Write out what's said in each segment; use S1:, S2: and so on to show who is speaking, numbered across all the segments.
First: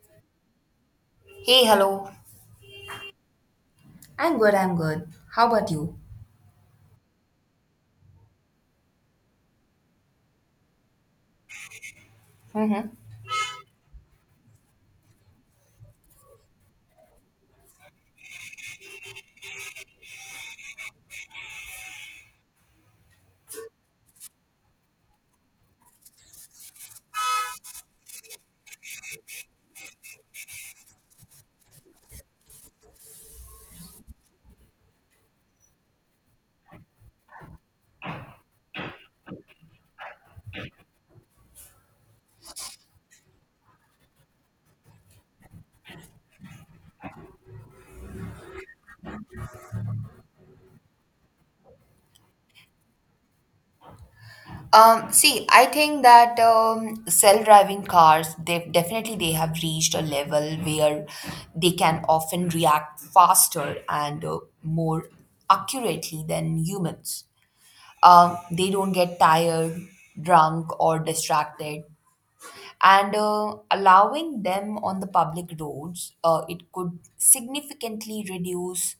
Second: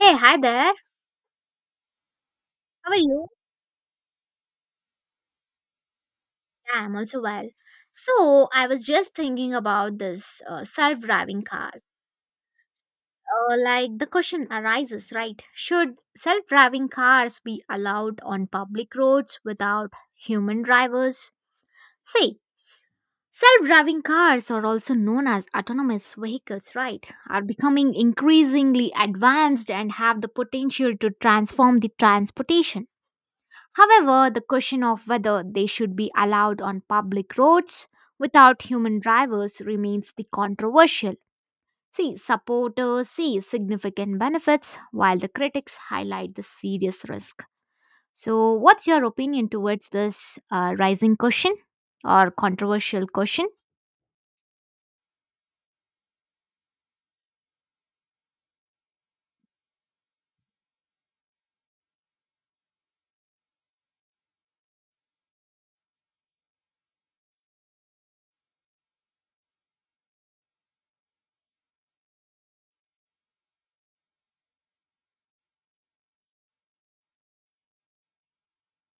S1: Hey, hi there.
S2: Hey, hello.
S1: How are you?
S2: I'm good. How about you?
S1: Yeah, I'm also well. So, I was just thinking about this self-driving cars.
S2: hmm
S1: Like the question arises, right? Should self-driving cars be allowed on public roads without human drivers? See, self-driving cars, are also known as autonomous vehicles, right, are becoming increasingly advanced and have the potential to transform the transportation. However, the question of whether they should be allowed on public roads without human drivers remains the controversial. See, supporters see significant benefits while the critics highlight the serious risk. So, what's your opinion towards this rising question or controversial question?
S2: See, I think that self-driving cars, they definitely they have reached a level where they can often react faster and more accurately than humans. They don't get tired, drunk, or distracted, and allowing them on the public roads, it could significantly reduce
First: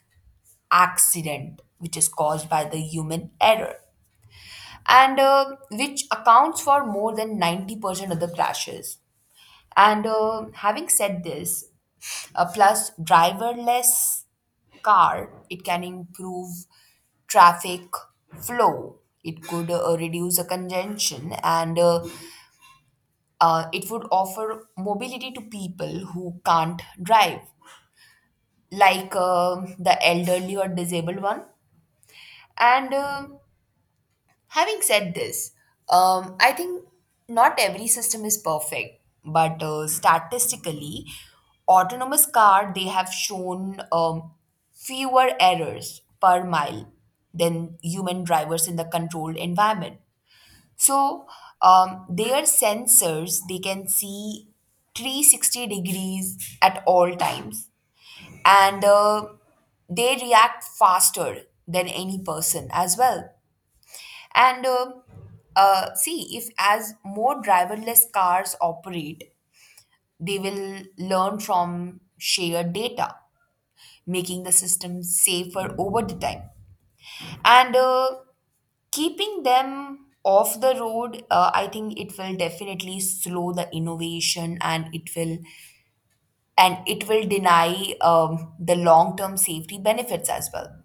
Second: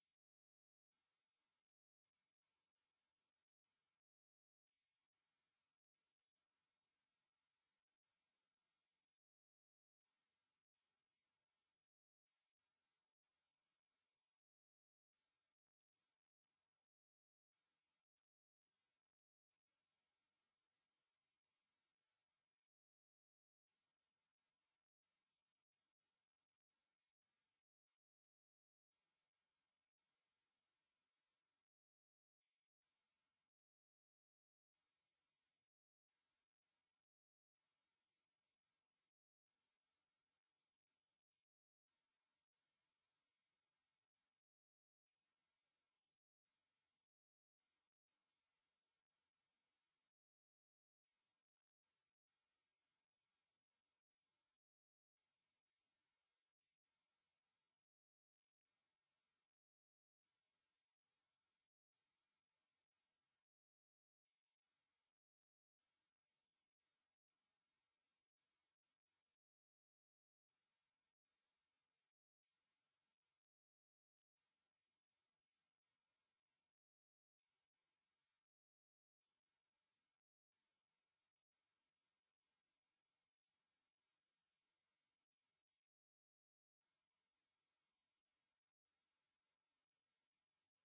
S2: accident which is caused by the human error and which accounts for more than 90% of the crashes, and having said this, plus driverless car, it can improve traffic flow. It could reduce the congestion, and it would offer mobility to people who can't drive, like the elderly or disabled one. And Having said this, I think not every system is perfect, but statistically, autonomous car they have shown fewer errors per mile than human drivers in the controlled environment. So their sensors they can see 360 degrees at all times, and they react faster than any person as well, and see, if as more driverless cars operate, they will learn from shared data, making the system safer over the time. And keeping them off the road, I think it will definitely slow the innovation, and it will deny the long-term safety benefits as well.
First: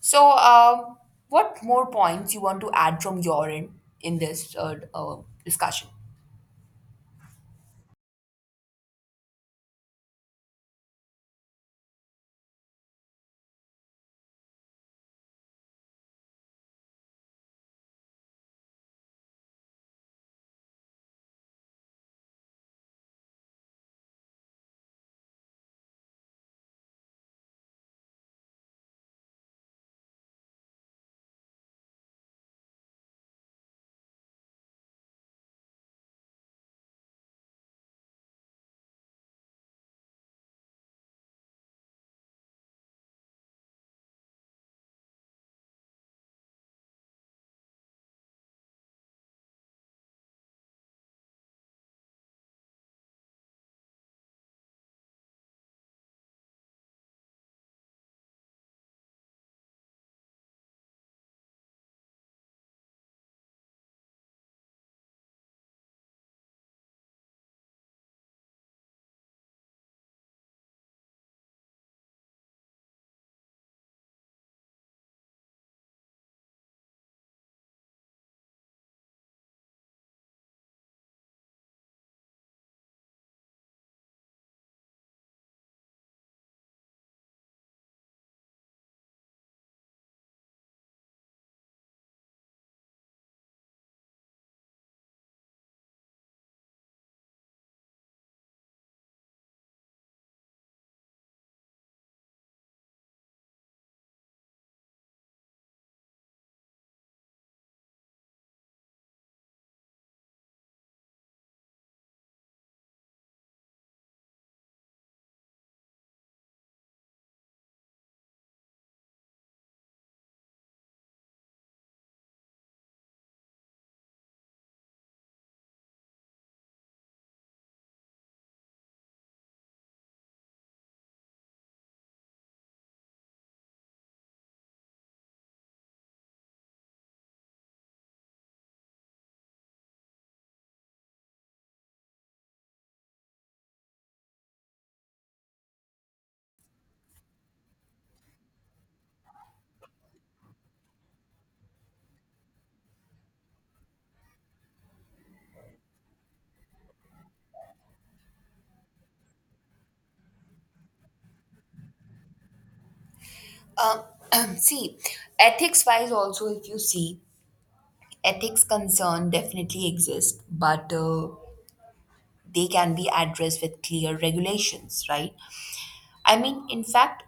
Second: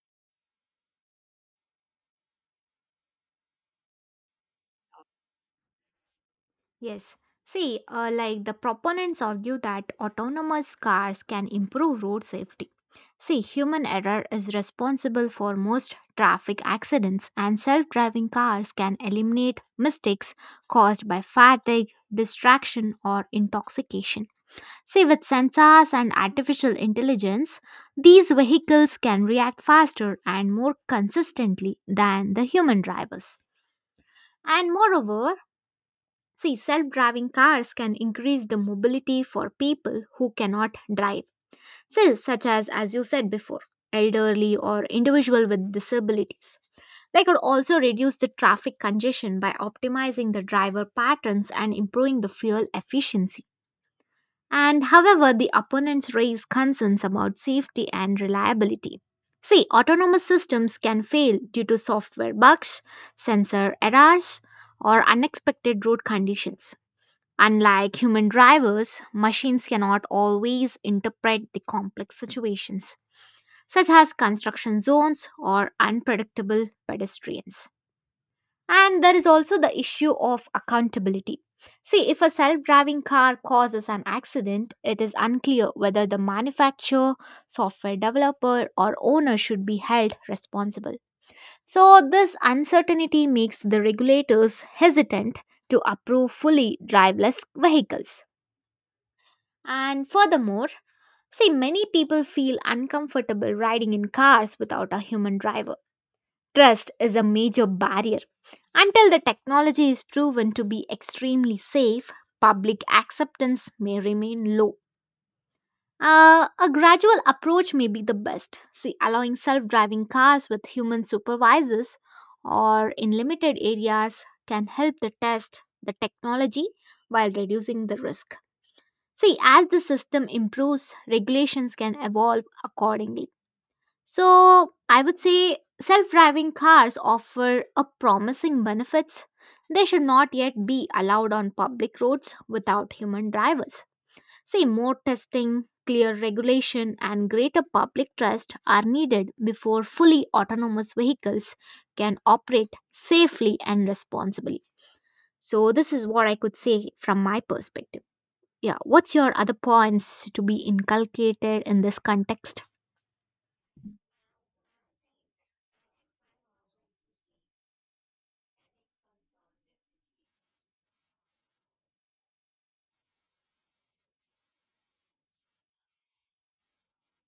S2: So, what more points you want to add from your end in this discussion?
S1: Yes. See, like the proponents argue that autonomous cars can improve road safety. See, human error is responsible for most traffic accidents, and self driving cars can eliminate mistakes caused by fatigue, distraction, or intoxication. See, with sensors and artificial intelligence, these vehicles can react faster and more consistently than the human drivers. And moreover, see, self driving cars can increase the mobility for people who cannot drive, see, such as you said before, elderly or individual with disabilities. They could also reduce the traffic congestion by optimizing the driver patterns and improving the fuel efficiency. And however, the opponents raise concerns about safety and reliability. See, autonomous systems can fail due to software bugs, sensor errors, or unexpected road conditions. Unlike human drivers, machines cannot always interpret the complex situations, such as construction zones or unpredictable pedestrians. And there is also the issue of accountability. See, if a self driving car causes an accident, it is unclear whether the manufacturer, software developer, or owner should be held responsible. So, this uncertainty makes the regulators hesitant to approve fully driveless vehicles. And furthermore, see, many people feel uncomfortable riding in cars without a human driver. Trust is a major barrier. Until the technology is proven to be extremely safe, public acceptance may remain low. A gradual approach may be the best. See, allowing self driving cars with human supervisors or in limited areas can help the test the technology while reducing the risk. See, as the system improves, regulations can evolve accordingly. So, I would say self driving cars offer a promising benefits. They should not yet be allowed on public roads without human drivers. See, more testing, clear regulation, and greater public trust are needed before fully autonomous vehicles can operate safely and responsibly. So, this is what I could say from my perspective. Yeah, what's your other points to be inculcated in this context?
S2: Uh, see, ethics wise, also, if you see, ethics concern definitely exist, but they can be addressed with clear regulations, right? I mean, in fact,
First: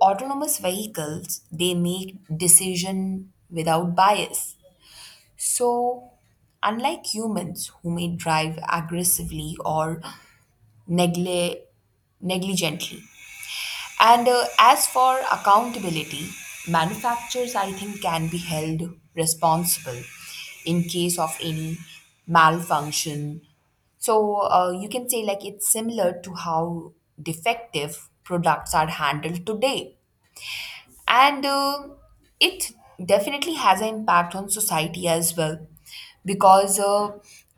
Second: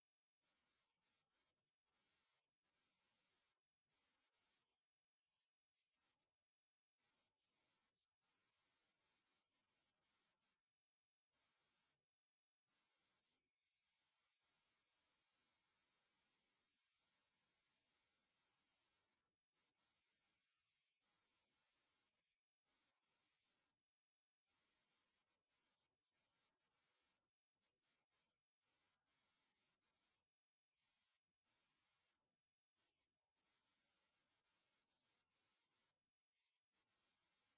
S2: autonomous vehicles they make decision without bias. So, unlike humans who may drive aggressively or negle- negligently. And as for accountability, manufacturers, I think, can be held responsible in case of any malfunction. So you can say, like, it's similar to how defective products are handled today. And it definitely has an impact on society as well, because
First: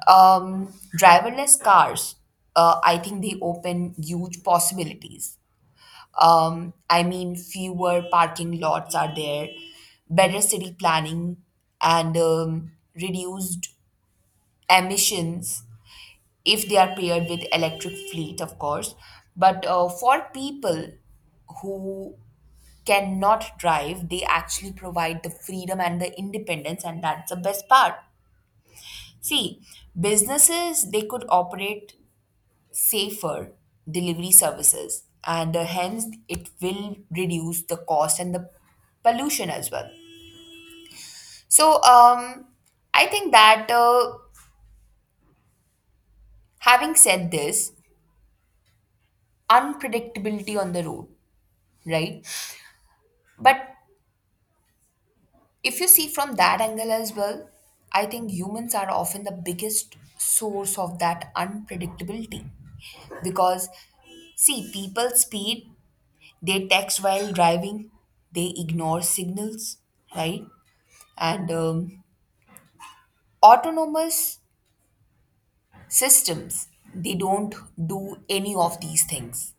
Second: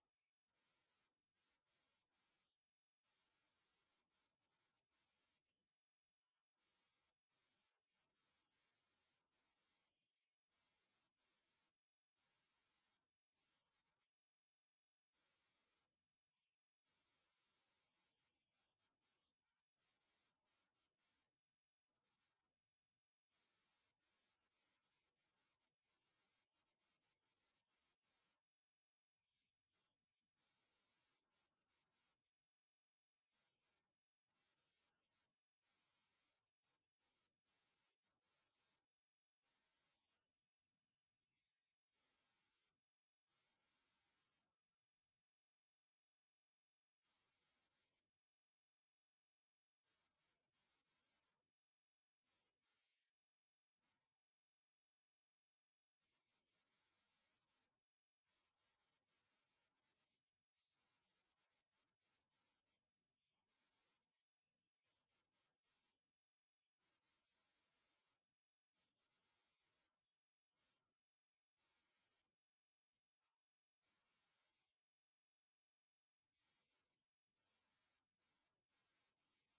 S2: um, driverless cars, I think, they open huge possibilities. Um, I mean, fewer parking lots are there, better city planning, and reduced emissions if they are paired with electric fleet, of course. But for people who cannot drive, they actually provide the freedom and the independence, and that's the best part. See, businesses they could operate safer delivery services, and hence it will reduce the cost and the pollution as well. So I think that having said this, unpredictability on the road, right? But if you see from that angle as well, I think humans are often the biggest source of that unpredictability, because see, people speed, they text while driving, they ignore signals, right? And autonomous systems, they don't do any of these things.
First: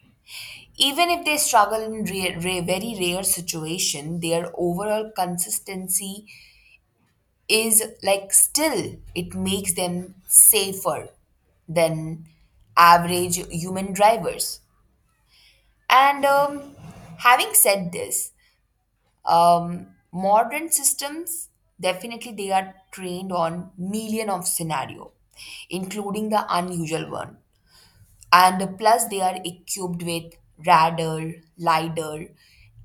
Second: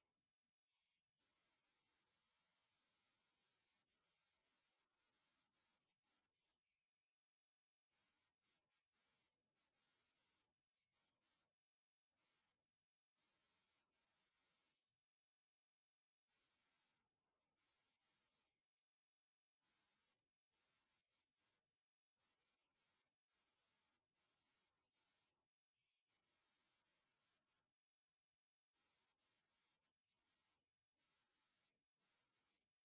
S2: Even if they struggle in rare, rare, very rare situation, their overall consistency is, like, still it makes them safer than average human drivers. And having said this, um, modern systems definitely they are trained on million of scenario, including the unusual one, and plus they are equipped with radar, lidar,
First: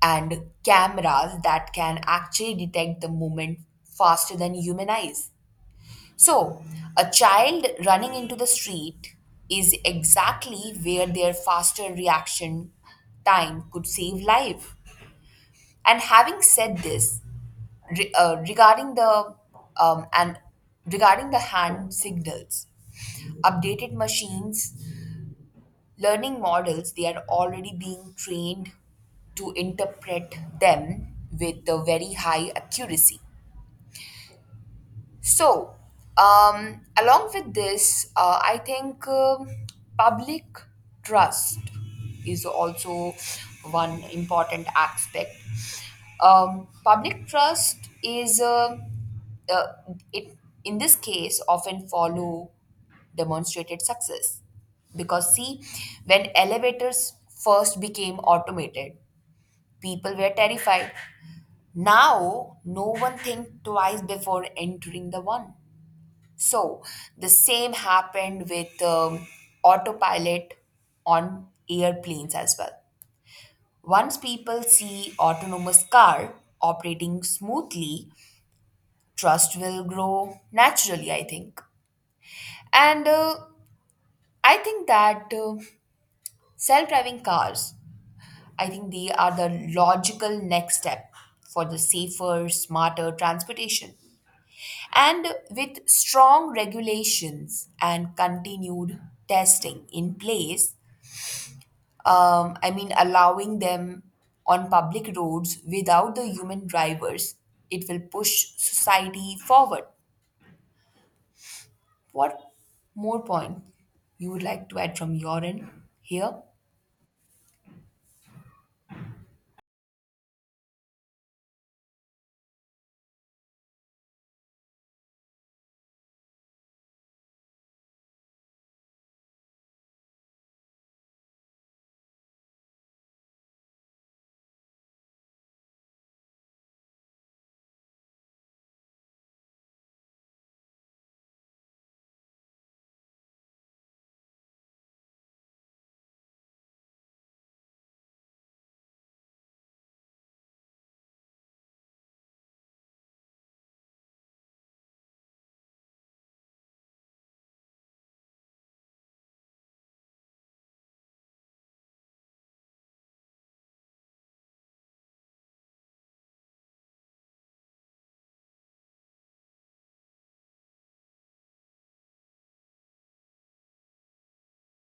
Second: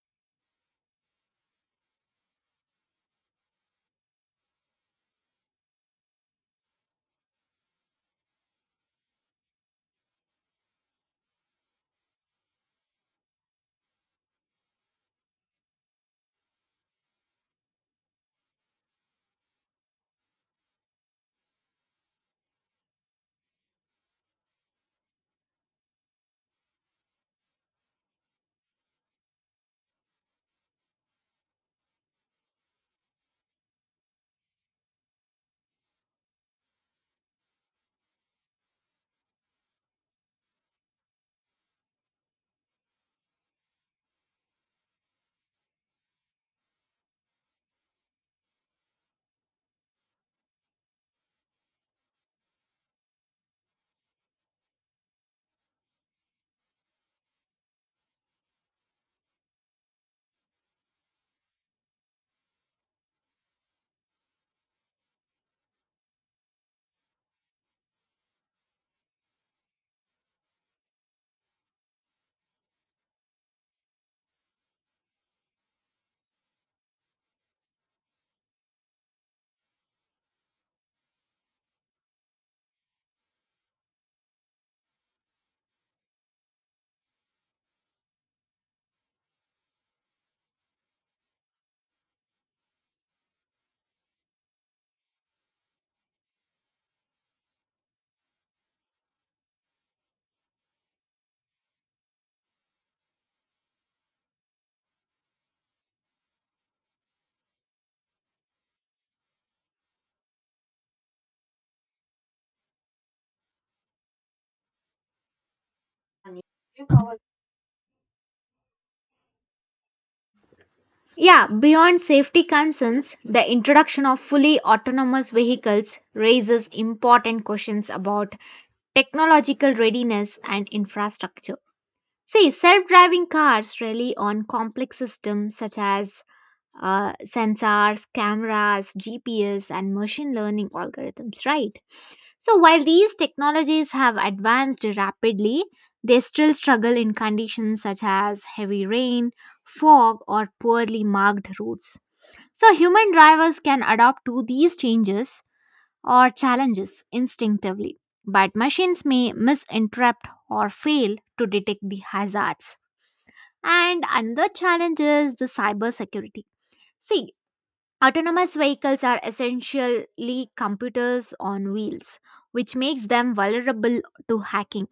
S2: and cameras that can actually detect the movement faster than human eyes. So a child running into the street is exactly where their faster reaction time could save life. And having said this, regarding the and regarding the hand signals, updated machines, learning models, they are already being trained to interpret them with a very high accuracy. So, along with this, I think public trust is also one important aspect. Public trust is uh, it in this case often follow demonstrated success, because see, when elevators first became automated, people were terrified. Now no one think twice before entering the one. So the same happened with autopilot on airplanes as well. Once people see autonomous car operating smoothly, trust will grow naturally, I think. And I think that self-driving cars, I think they are the logical next step for the safer, smarter transportation. And with strong regulations and continued testing in place, I mean, allowing them on public roads without the human drivers, it will push society forward. What more point you would like to add from your end here?
S1: Yeah, beyond safety concerns, the introduction of fully autonomous vehicles raises important questions about technological readiness and infrastructure. See, self driving cars rely on complex systems such as sensors, cameras, GPS, and machine learning algorithms, right? So, while these technologies have advanced rapidly, they still struggle in conditions such as heavy rain, fog, or poorly marked roads. So, human drivers can adapt to these changes or challenges instinctively, but machines may misinterpret or fail to detect the hazards. And another challenge is the cybersecurity. See, autonomous vehicles are essentially computers on wheels, which makes them vulnerable to hacking.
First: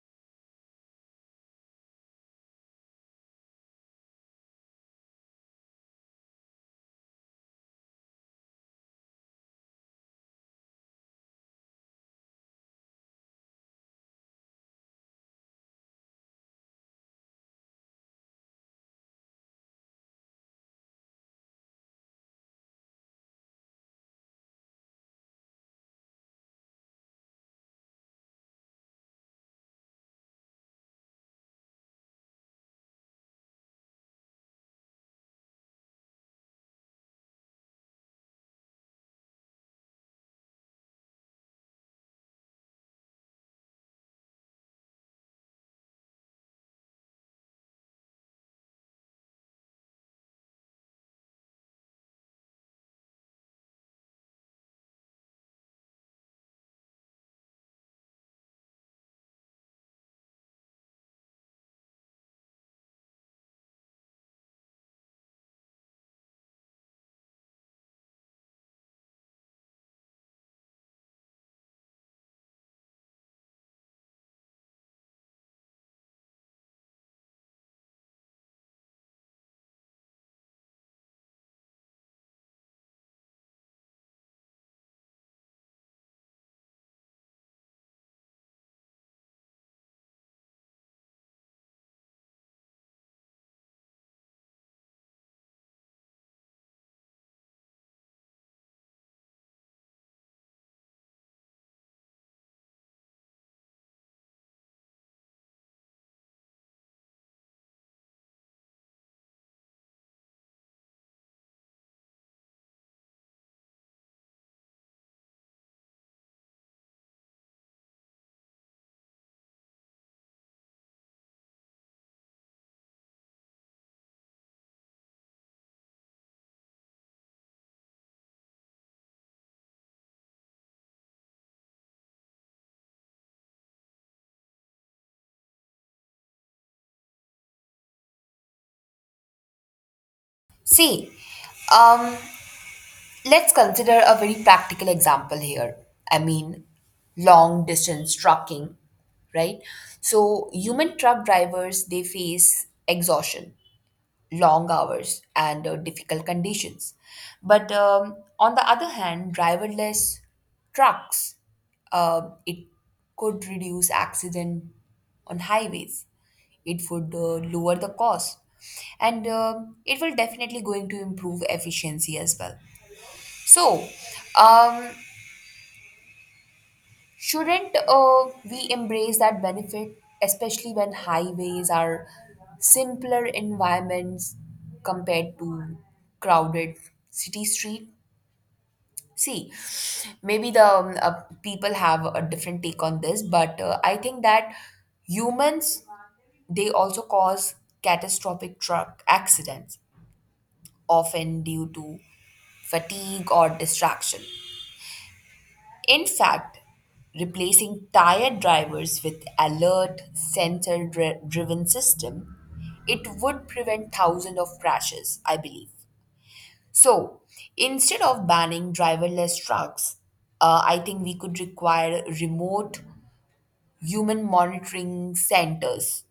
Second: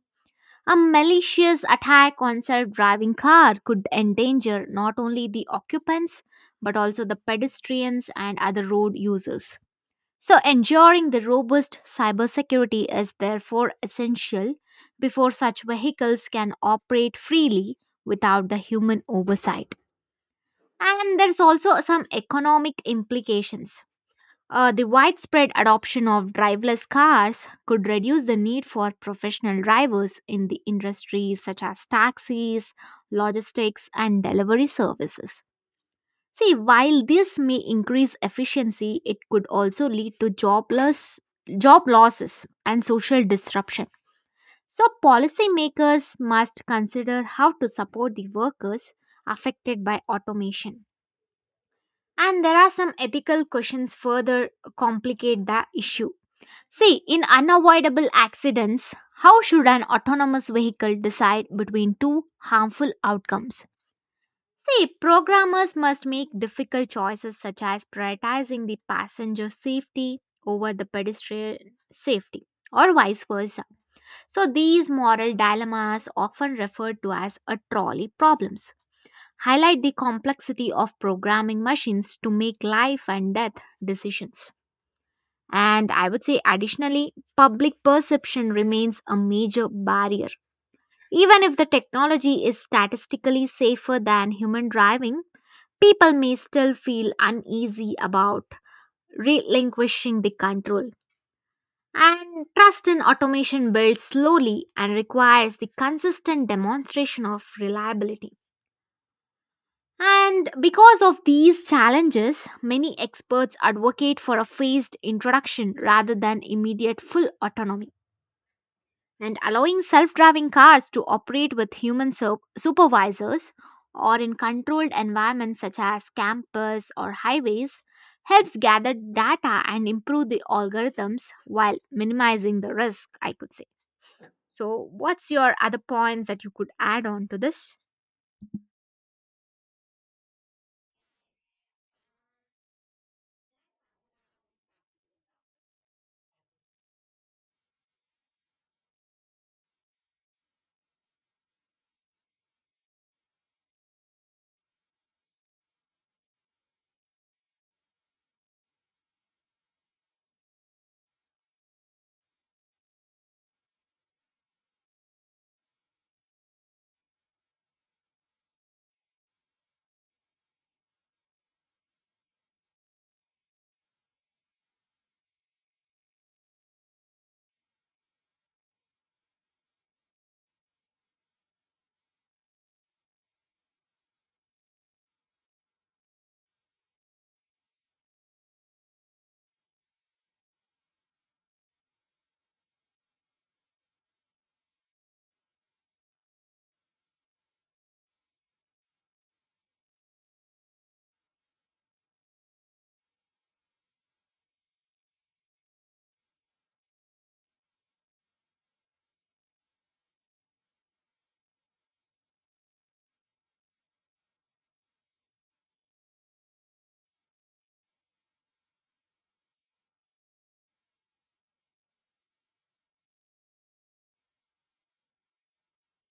S1: A malicious attack on self driving car could endanger not only the occupants but also the pedestrians and other road users. So, ensuring the robust cybersecurity is therefore essential before such vehicles can operate freely without the human oversight. And there's also some economic implications. The widespread adoption of driverless cars could reduce the need for professional drivers in the industries such as taxis, logistics, and delivery services. See, while this may increase efficiency, it could also lead to job losses and social disruption. So, policymakers must consider how to support the workers affected by automation. And there are some ethical questions further complicate the issue. See, in unavoidable accidents, how should an autonomous vehicle decide between two harmful outcomes? See, programmers must make difficult choices such as prioritizing the passenger safety over the pedestrian safety or vice versa. So these moral dilemmas, often referred to as a trolley problems, highlight the complexity of programming machines to make life and death decisions. And I would say, additionally, public perception remains a major barrier. Even if the technology is statistically safer than human driving, people may still feel uneasy about relinquishing the control. And trust in automation builds slowly and requires the consistent demonstration of reliability. And because of these challenges, many experts advocate for a phased introduction rather than immediate full autonomy. And allowing self driving cars to operate with human supervisors or in controlled environments such as campus or highways helps gather data and improve the algorithms while minimizing the risk, I could say. So what's your other points that you could add on to this?
S2: See, um, let's consider a very practical example here. I mean, long distance trucking, right? So, human truck drivers they face exhaustion, long hours, and difficult conditions. But on the other hand, driverless trucks, it could reduce accident on highways. It would lower the cost, and it will definitely going to improve efficiency as well. So, um, shouldn't we embrace that benefit, especially when highways are simpler environments compared to crowded city street? See, maybe the people have a different take on this, but I think that humans they also cause catastrophic truck accidents, often due to fatigue or distraction. In fact, replacing tired drivers with alert sensor driven system, it would prevent thousands of crashes, I believe. So instead of banning driverless trucks, I think we could require remote human monitoring centers,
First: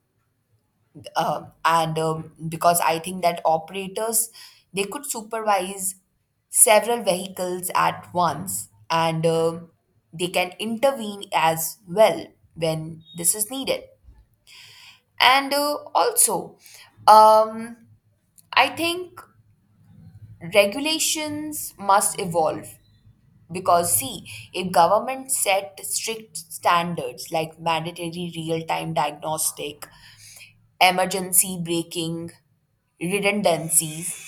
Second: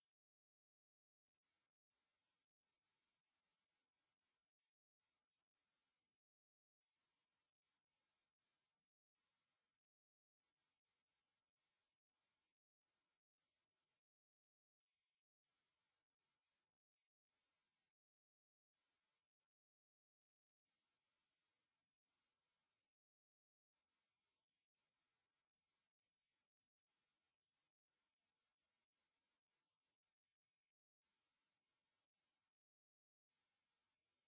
S2: and because I think that operators they could supervise several vehicles at once, and they can intervene as well when this is needed. And also, um, I think regulations must evolve, because see, if government set strict standards like mandatory real-time diagnostic, emergency braking, redundancies,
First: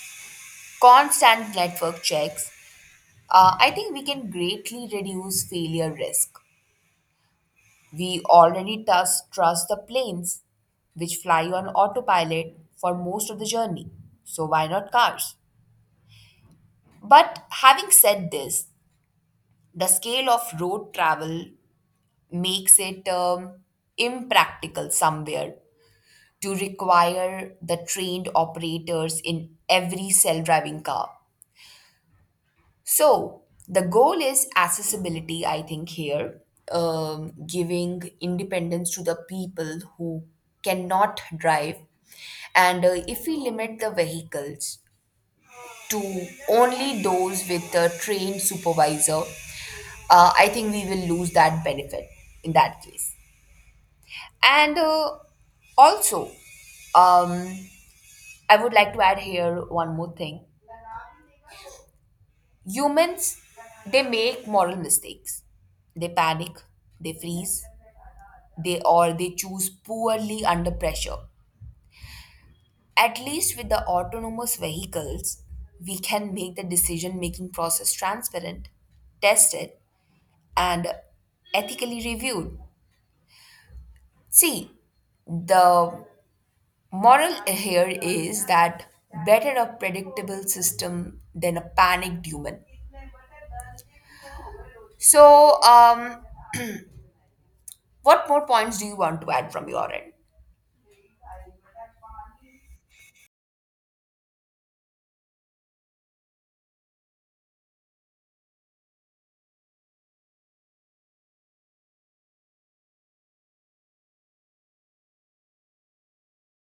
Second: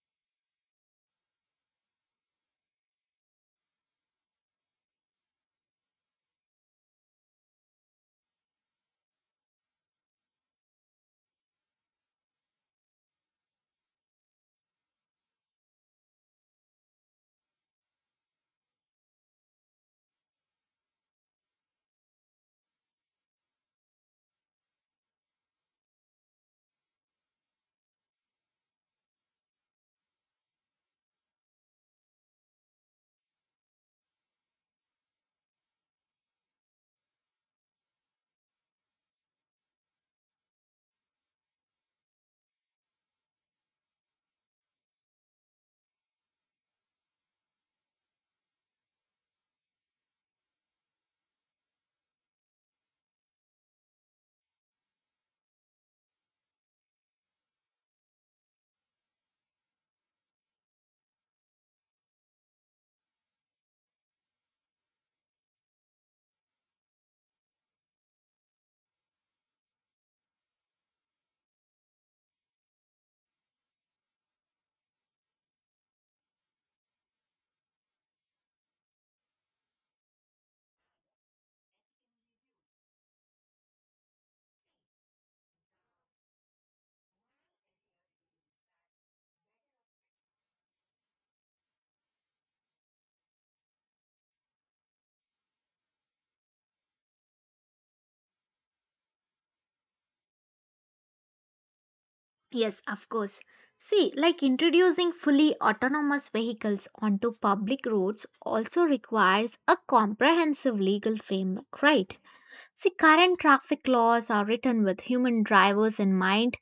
S2: constant network checks, I think we can greatly reduce failure risk. We already trust the planes, which fly on autopilot for most of the journey, so why not cars? But having said this, the scale of road travel makes it impractical somewhere to require the trained operators in every self driving car. So, the goal is accessibility, I think, here, giving independence to the people who cannot drive. And if we limit the vehicles to only those with a trained supervisor, I think we will lose that benefit in that case. And also, um, I would like to add here one more thing. Humans, they make moral mistakes. They panic, they freeze, they or they choose poorly under pressure. At least with the autonomous vehicles, we can make the decision making process transparent, tested, and ethically reviewed. See, the moral here is that better a predictable system than a panicked human. So, what more points do you want to add from your end?
S1: Yes, of course. See, like, introducing fully autonomous vehicles onto public roads also requires a comprehensive legal framework, right? See, current traffic laws are written with human drivers in mind,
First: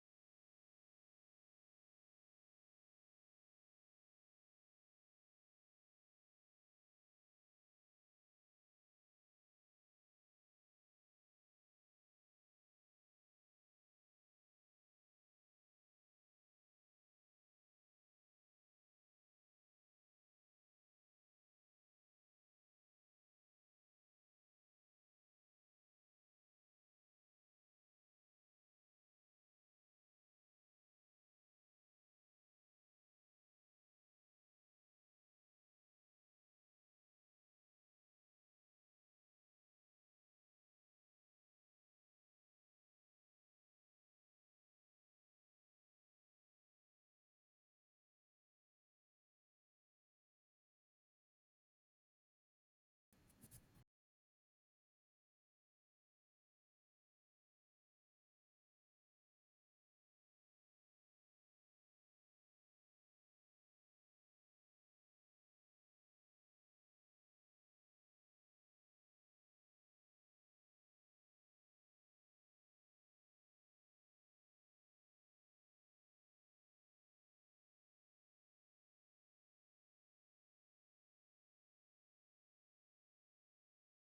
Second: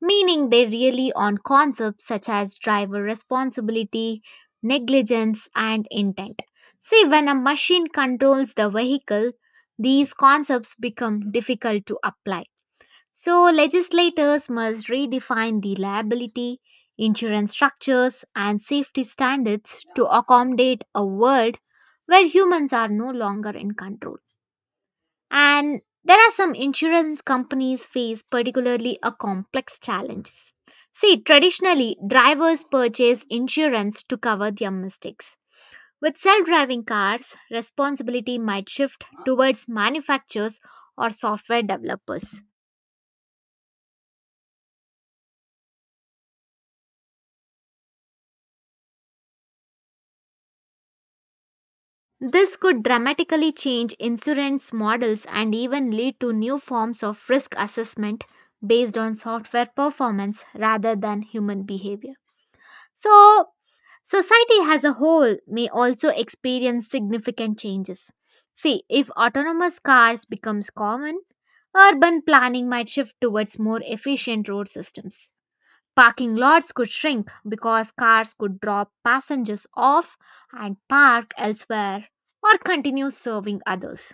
S1: meaning they rely on concepts such as driver responsibility, negligence, and intent. See, when a machine controls the vehicle, these concepts become difficult to apply. So, legislators must redefine the liability, insurance structures, and safety standards to accommodate a world where humans are no longer in control. And there are some insurance companies face particularly a complex challenges. See, traditionally, drivers purchase insurance to cover their mistakes. With self-driving cars, responsibility might shift towards manufacturers or software developers. This could dramatically change insurance models and even lead to new forms of risk assessment based on software performance rather than human behavior. So, society as a whole may also experience significant changes. See, if autonomous cars becomes common, urban planning might shift towards more efficient road systems. Parking lots could shrink because cars could drop passengers off and park elsewhere or continue serving others.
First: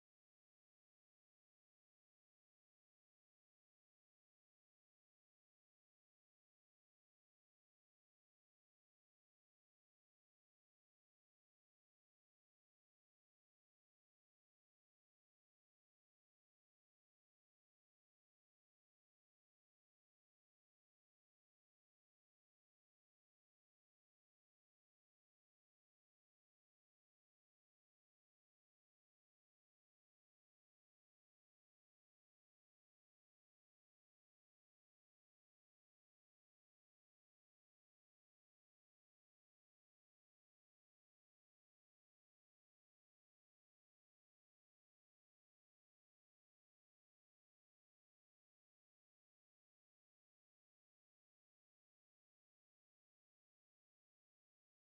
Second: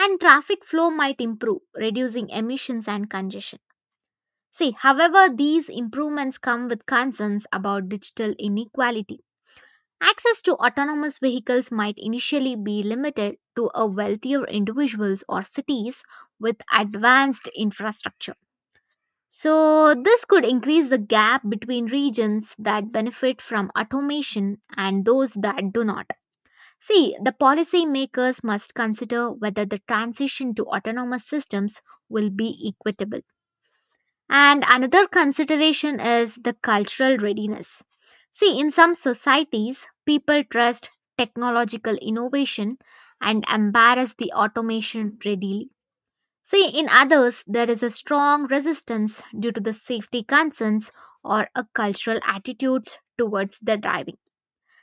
S1: And traffic flow might improve, reducing emissions and congestion. See, however, these improvements come with concerns about digital inequality. Access to autonomous vehicles might initially be limited to a wealthier individuals or cities with advanced infrastructure. So, this could increase the gap between regions that benefit from automation and those that do not. See, the policymakers must consider whether the transition to autonomous systems will be equitable. And another consideration is the cultural readiness. See, in some societies, people trust technological innovation and embrace the automation readily. See, in others, there is a strong resistance due to the safety concerns or a cultural attitudes towards the driving.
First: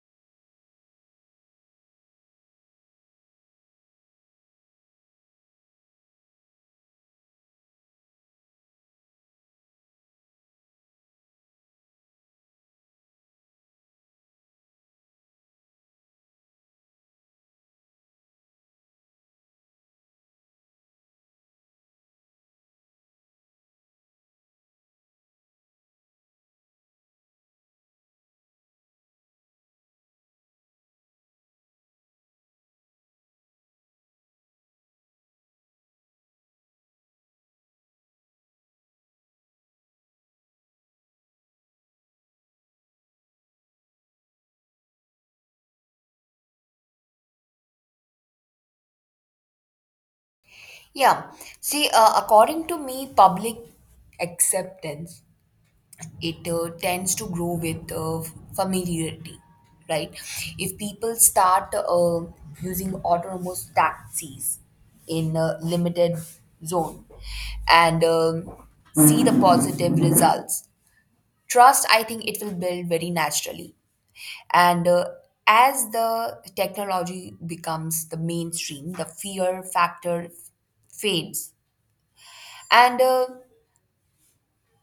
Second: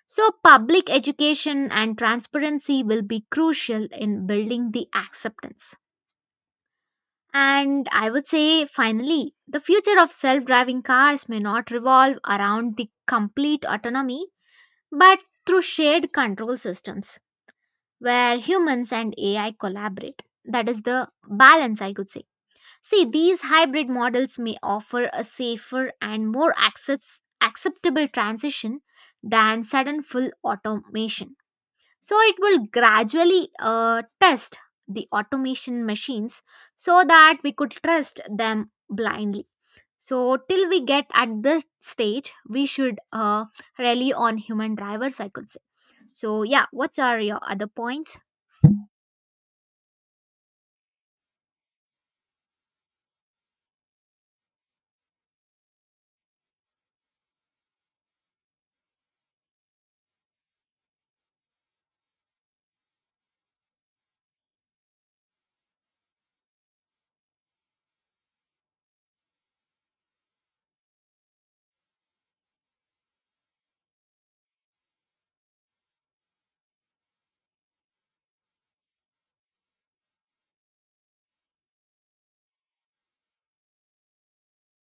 S1: So, public education and transparency will be crucial in building the acceptance. And I would say, finally, the future of self driving cars may not revolve around the complete autonomy, but through shared control systems where humans and AI collaborate. That is the balance, I could say. See, these hybrid models may offer a safer and more acceptable transition than sudden full automation. So it will gradually test the automation machines so that we could trust them blindly. So till we get at this stage, we should rely on human drivers, I could say. So yeah, what are your other points?
S2: Yeah. See, according to me, public acceptance it tends to grow with familiarity, right? If people start using autonomous taxis in a limited zone and see the positive results, trust, I think, it will build very naturally. And as the technology becomes the mainstream, the fear factor fades. And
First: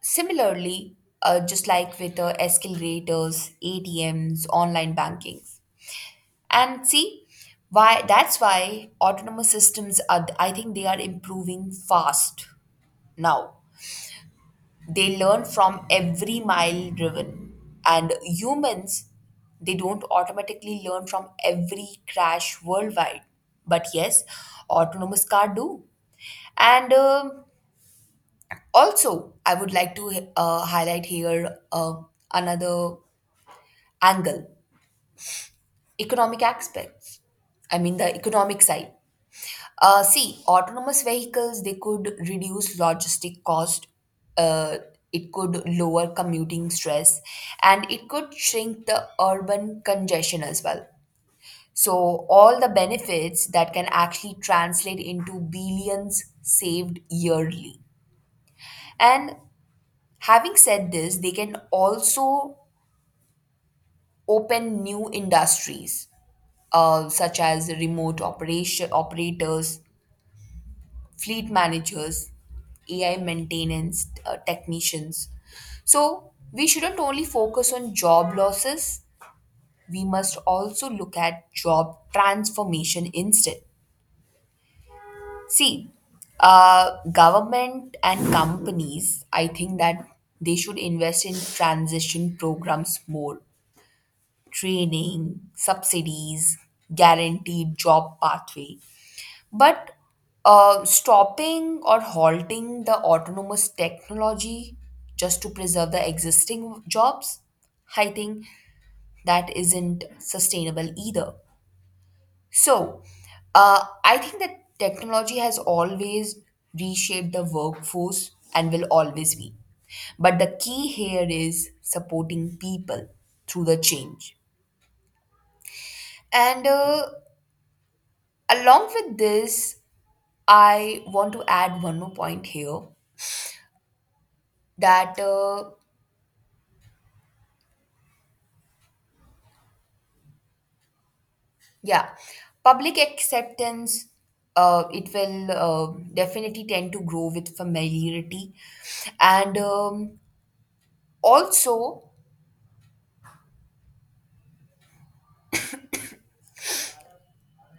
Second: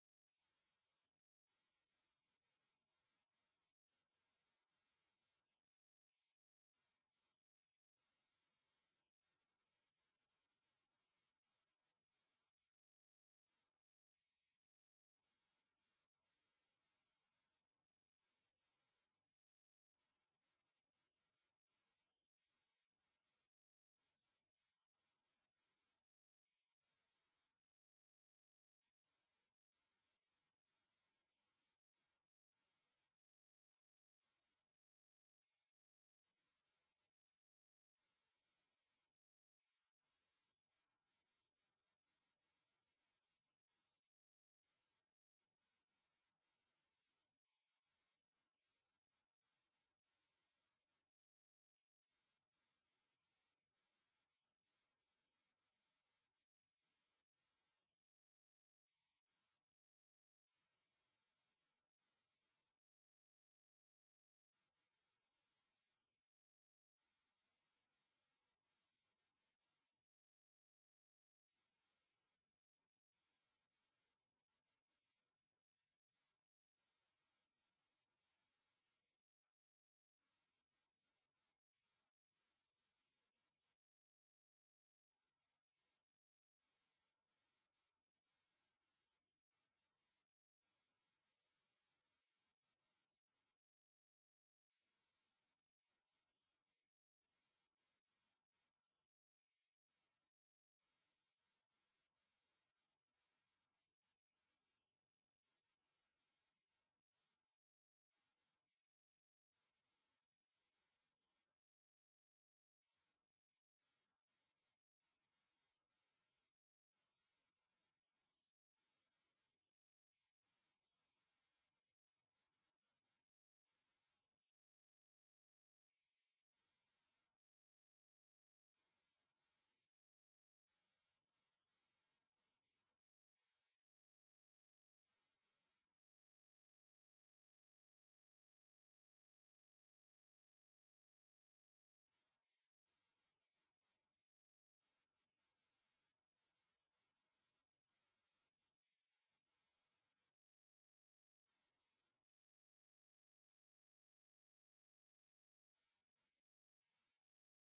S2: similarly, just like with escalators, ATMs, online banking. And see, why that's why autonomous systems are, I think they are improving fast now. They learn from every mile driven. And humans, they don't automatically learn from every crash worldwide. But yes, autonomous car do. And also, I would like to highlight here another angle, economic aspects. I mean, the economic side. See, autonomous vehicles, they could reduce logistic cost, uh, it could lower commuting stress, and it could shrink the urban congestion as well. So, all the benefits that can actually translate into billions saved yearly. And having said this, they can also open new industries, such as remote operation operators, fleet managers, AI maintenance technicians. So we shouldn't only focus on job losses, we must also look at job transformation instead. See, government and companies, I think that they should invest in transition programs more, training, subsidies, guaranteed job pathway. But stopping or halting the autonomous technology just to preserve the existing jobs, I think that isn't sustainable either. So, I think that technology has always reshaped the workforce and will always be. But the key here is supporting people through the change. And along with this, I want to add one more point here that yeah, public acceptance it will definitely tend to grow with familiarity. And also,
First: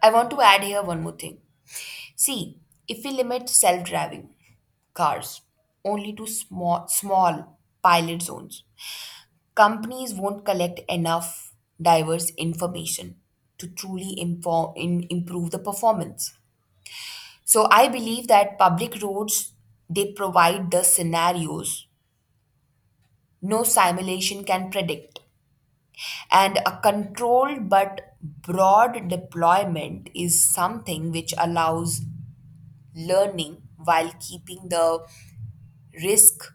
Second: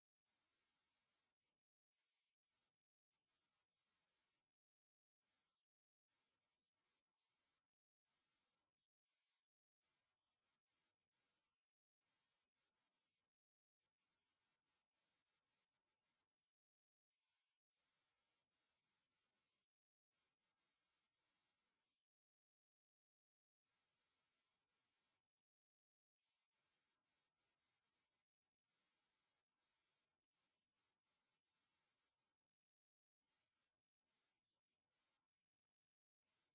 S2: I want to add here one more thing. See, if we limit self-driving cars only to small pilot zones, companies won't collect enough diverse information to truly improve the performance. So I believe that public roads they provide the scenarios no simulation can predict. And a controlled but broad deployment is something which allows learning while keeping the risk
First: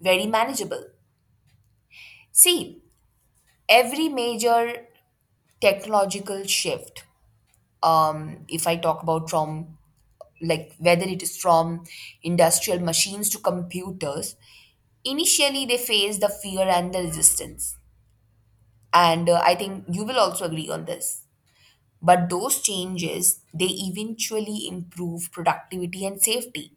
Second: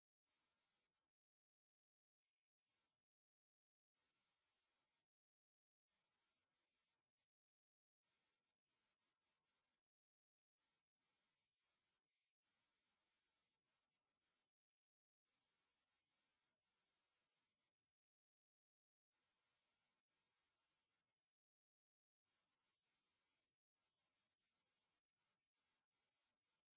S2: very manageable. See, every major technological shift, if I talk about from, like, whether it is from industrial machines to computers, initially, they face the fear and the resistance. And I think you will also agree on this. But those changes, they eventually improve productivity and safety.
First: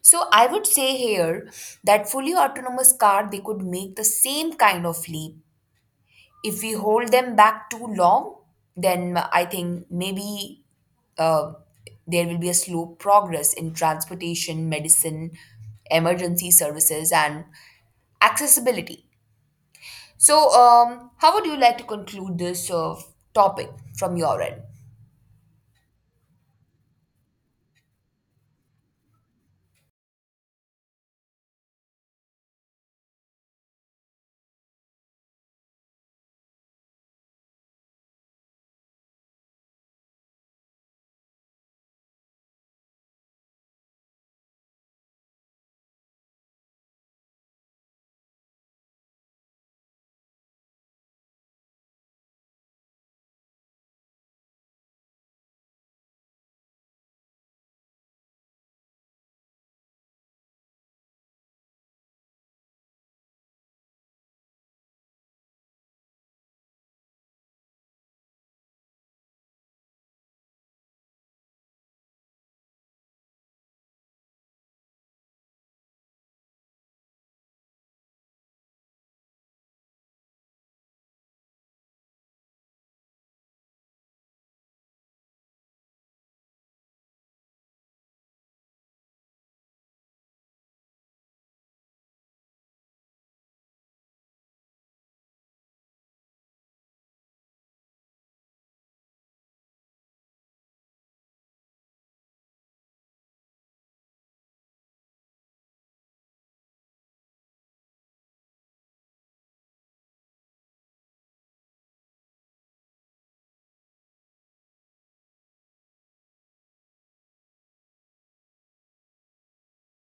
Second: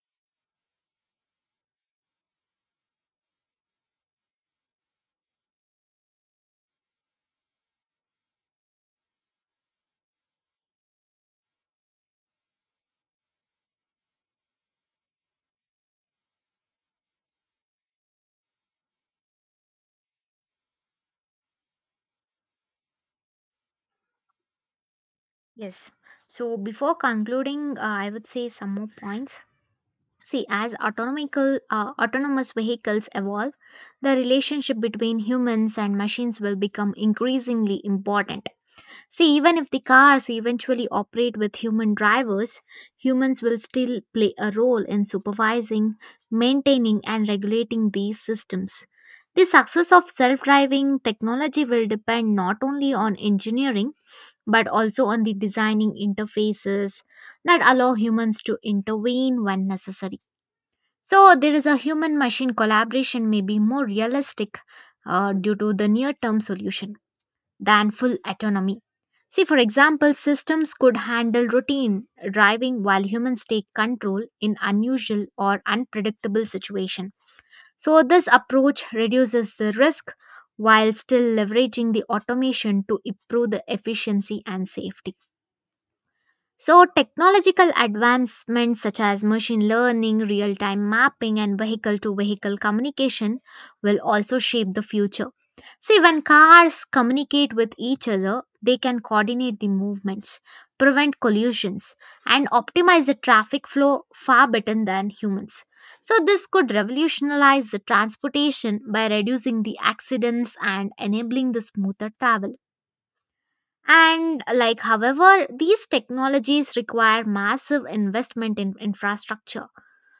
S2: So I would say here that fully autonomous car, they could make the same kind of leap. If we hold them back too long, then I think maybe uh, there will be a slow progress in transportation, medicine, emergency services, and accessibility. So, how would you like to conclude this topic from your end?
S1: Yes. So before concluding, I would say some more points. See, as autonomous vehicles evolve, the relationship between humans and machines will become increasingly important. See, even if the cars eventually operate with human drivers, humans will still play a role in supervising, maintaining, and regulating these systems. The success of self driving technology will depend not only on engineering but also on the designing interfaces that allow humans to intervene when necessary. So, there is a human machine collaboration may be more realistic due to the near term solution than full autonomy. See, for example, systems could handle routine driving while humans take control in unusual or unpredictable situations. So this approach reduces the risk while still leveraging the automation to improve the efficiency and safety. So, technological advancements such as machine learning, real time mapping, and vehicle to vehicle communication will also shape the future. See, when cars communicate with each other, they can coordinate the movements, prevent collisions, and optimize the traffic flow far better than humans. So, this could revolutionize the transportation by reducing the accidents and enabling the smoother travel. And like, however, these technologies require massive investment in infrastructure.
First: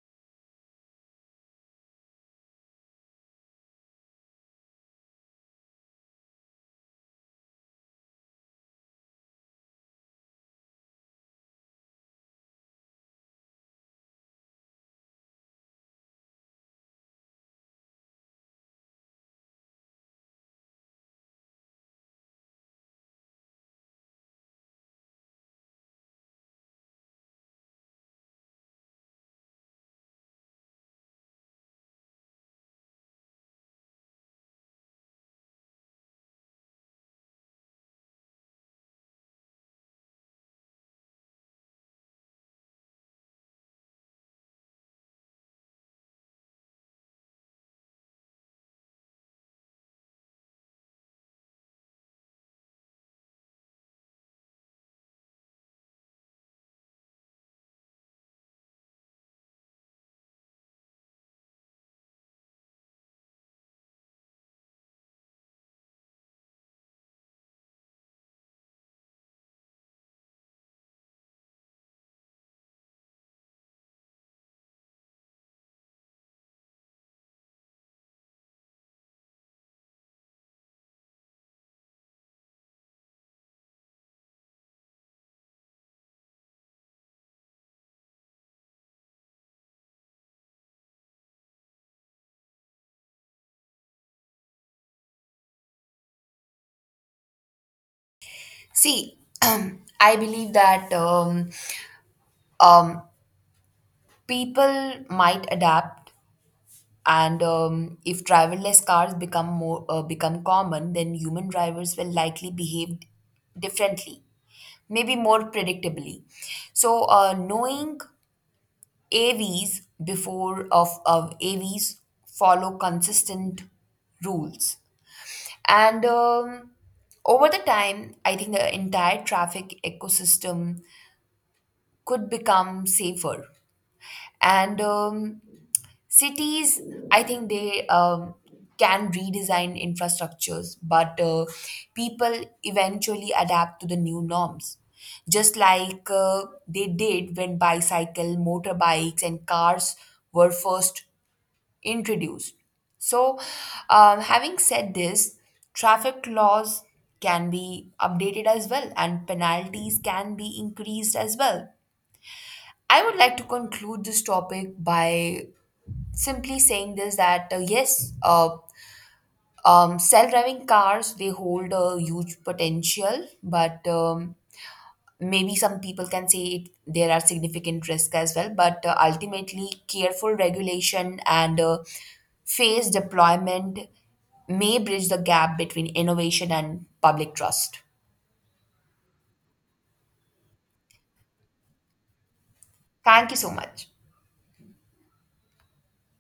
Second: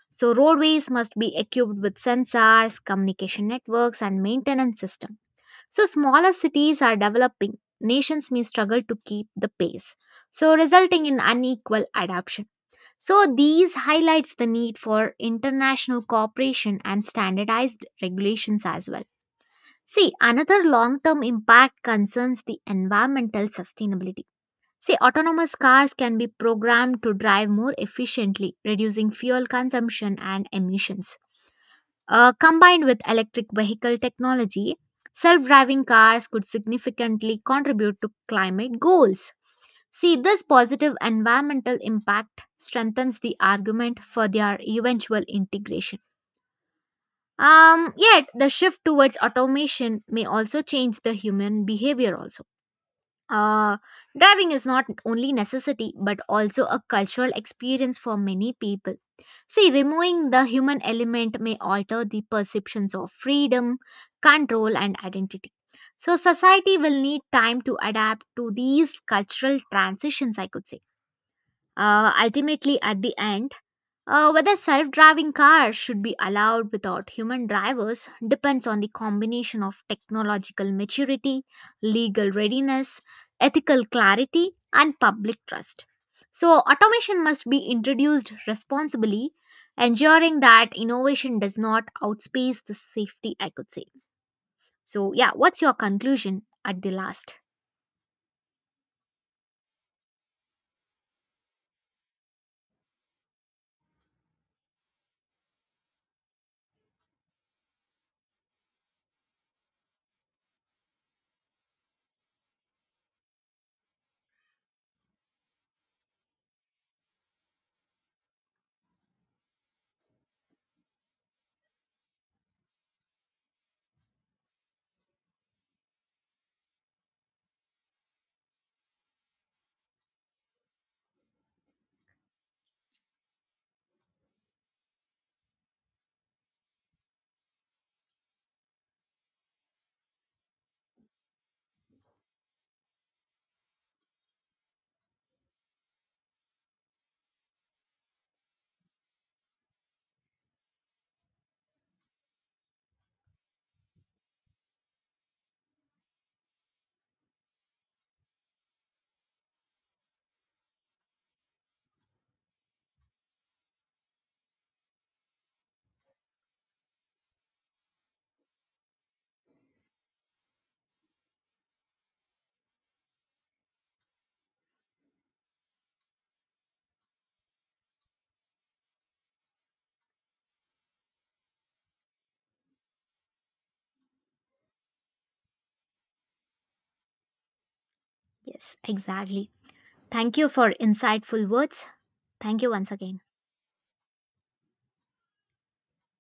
S1: So roadways must be equipped with sensors, communication networks, and maintenance system. So smaller cities are developing. Nations may struggle to keep the pace, so resulting in unequal adoption. So these highlights the need for international cooperation and standardized regulations as well. See, another long-term impact concerns the environmental sustainability. See, autonomous cars can be programmed to drive more efficiently, reducing fuel consumption and emissions. Combined with electric vehicle technology, self driving cars could significantly contribute to climate goals. See, this positive environmental impact strengthens the argument for their eventual integration. Yet, the shift towards automation may also change the human behavior also. Uh, Driving is not only necessity but also a cultural experience for many people. See, removing the human element may alter the perceptions of freedom, control, and identity. So, society will need time to adapt to these cultural transitions, I could say. Ultimately, at the end, whether self driving cars should be allowed without human drivers depends on the combination of technological maturity, legal readiness, ethical clarity, and public trust. So, automation must be introduced responsibly, ensuring that innovation does not outpace the safety, I could say. So, yeah, what's your conclusion at the last?
S2: See, I believe that um, people might adapt, and if driverless cars become more become common, then human drivers will likely behave differently, maybe more predictably. So, knowing AVs before of, of AVs follow consistent rules. And over the time, I think the entire traffic ecosystem could become safer. And cities, I think they can redesign infrastructures, but people eventually adapt to the new norms. Just like they did when bicycle, motorbikes, and cars were first introduced. So, having said this, traffic laws can be updated as well, and penalties can be increased as well. I would like to conclude this topic by simply saying this that yes, self driving cars they hold a huge potential, but maybe some people can say it, there are significant risks as well, but ultimately, careful regulation and phased deployment may bridge the gap between innovation and public trust.
S1: Yes, exactly. Thank you for insightful words. Thank you once again.
S2: Thank you so much.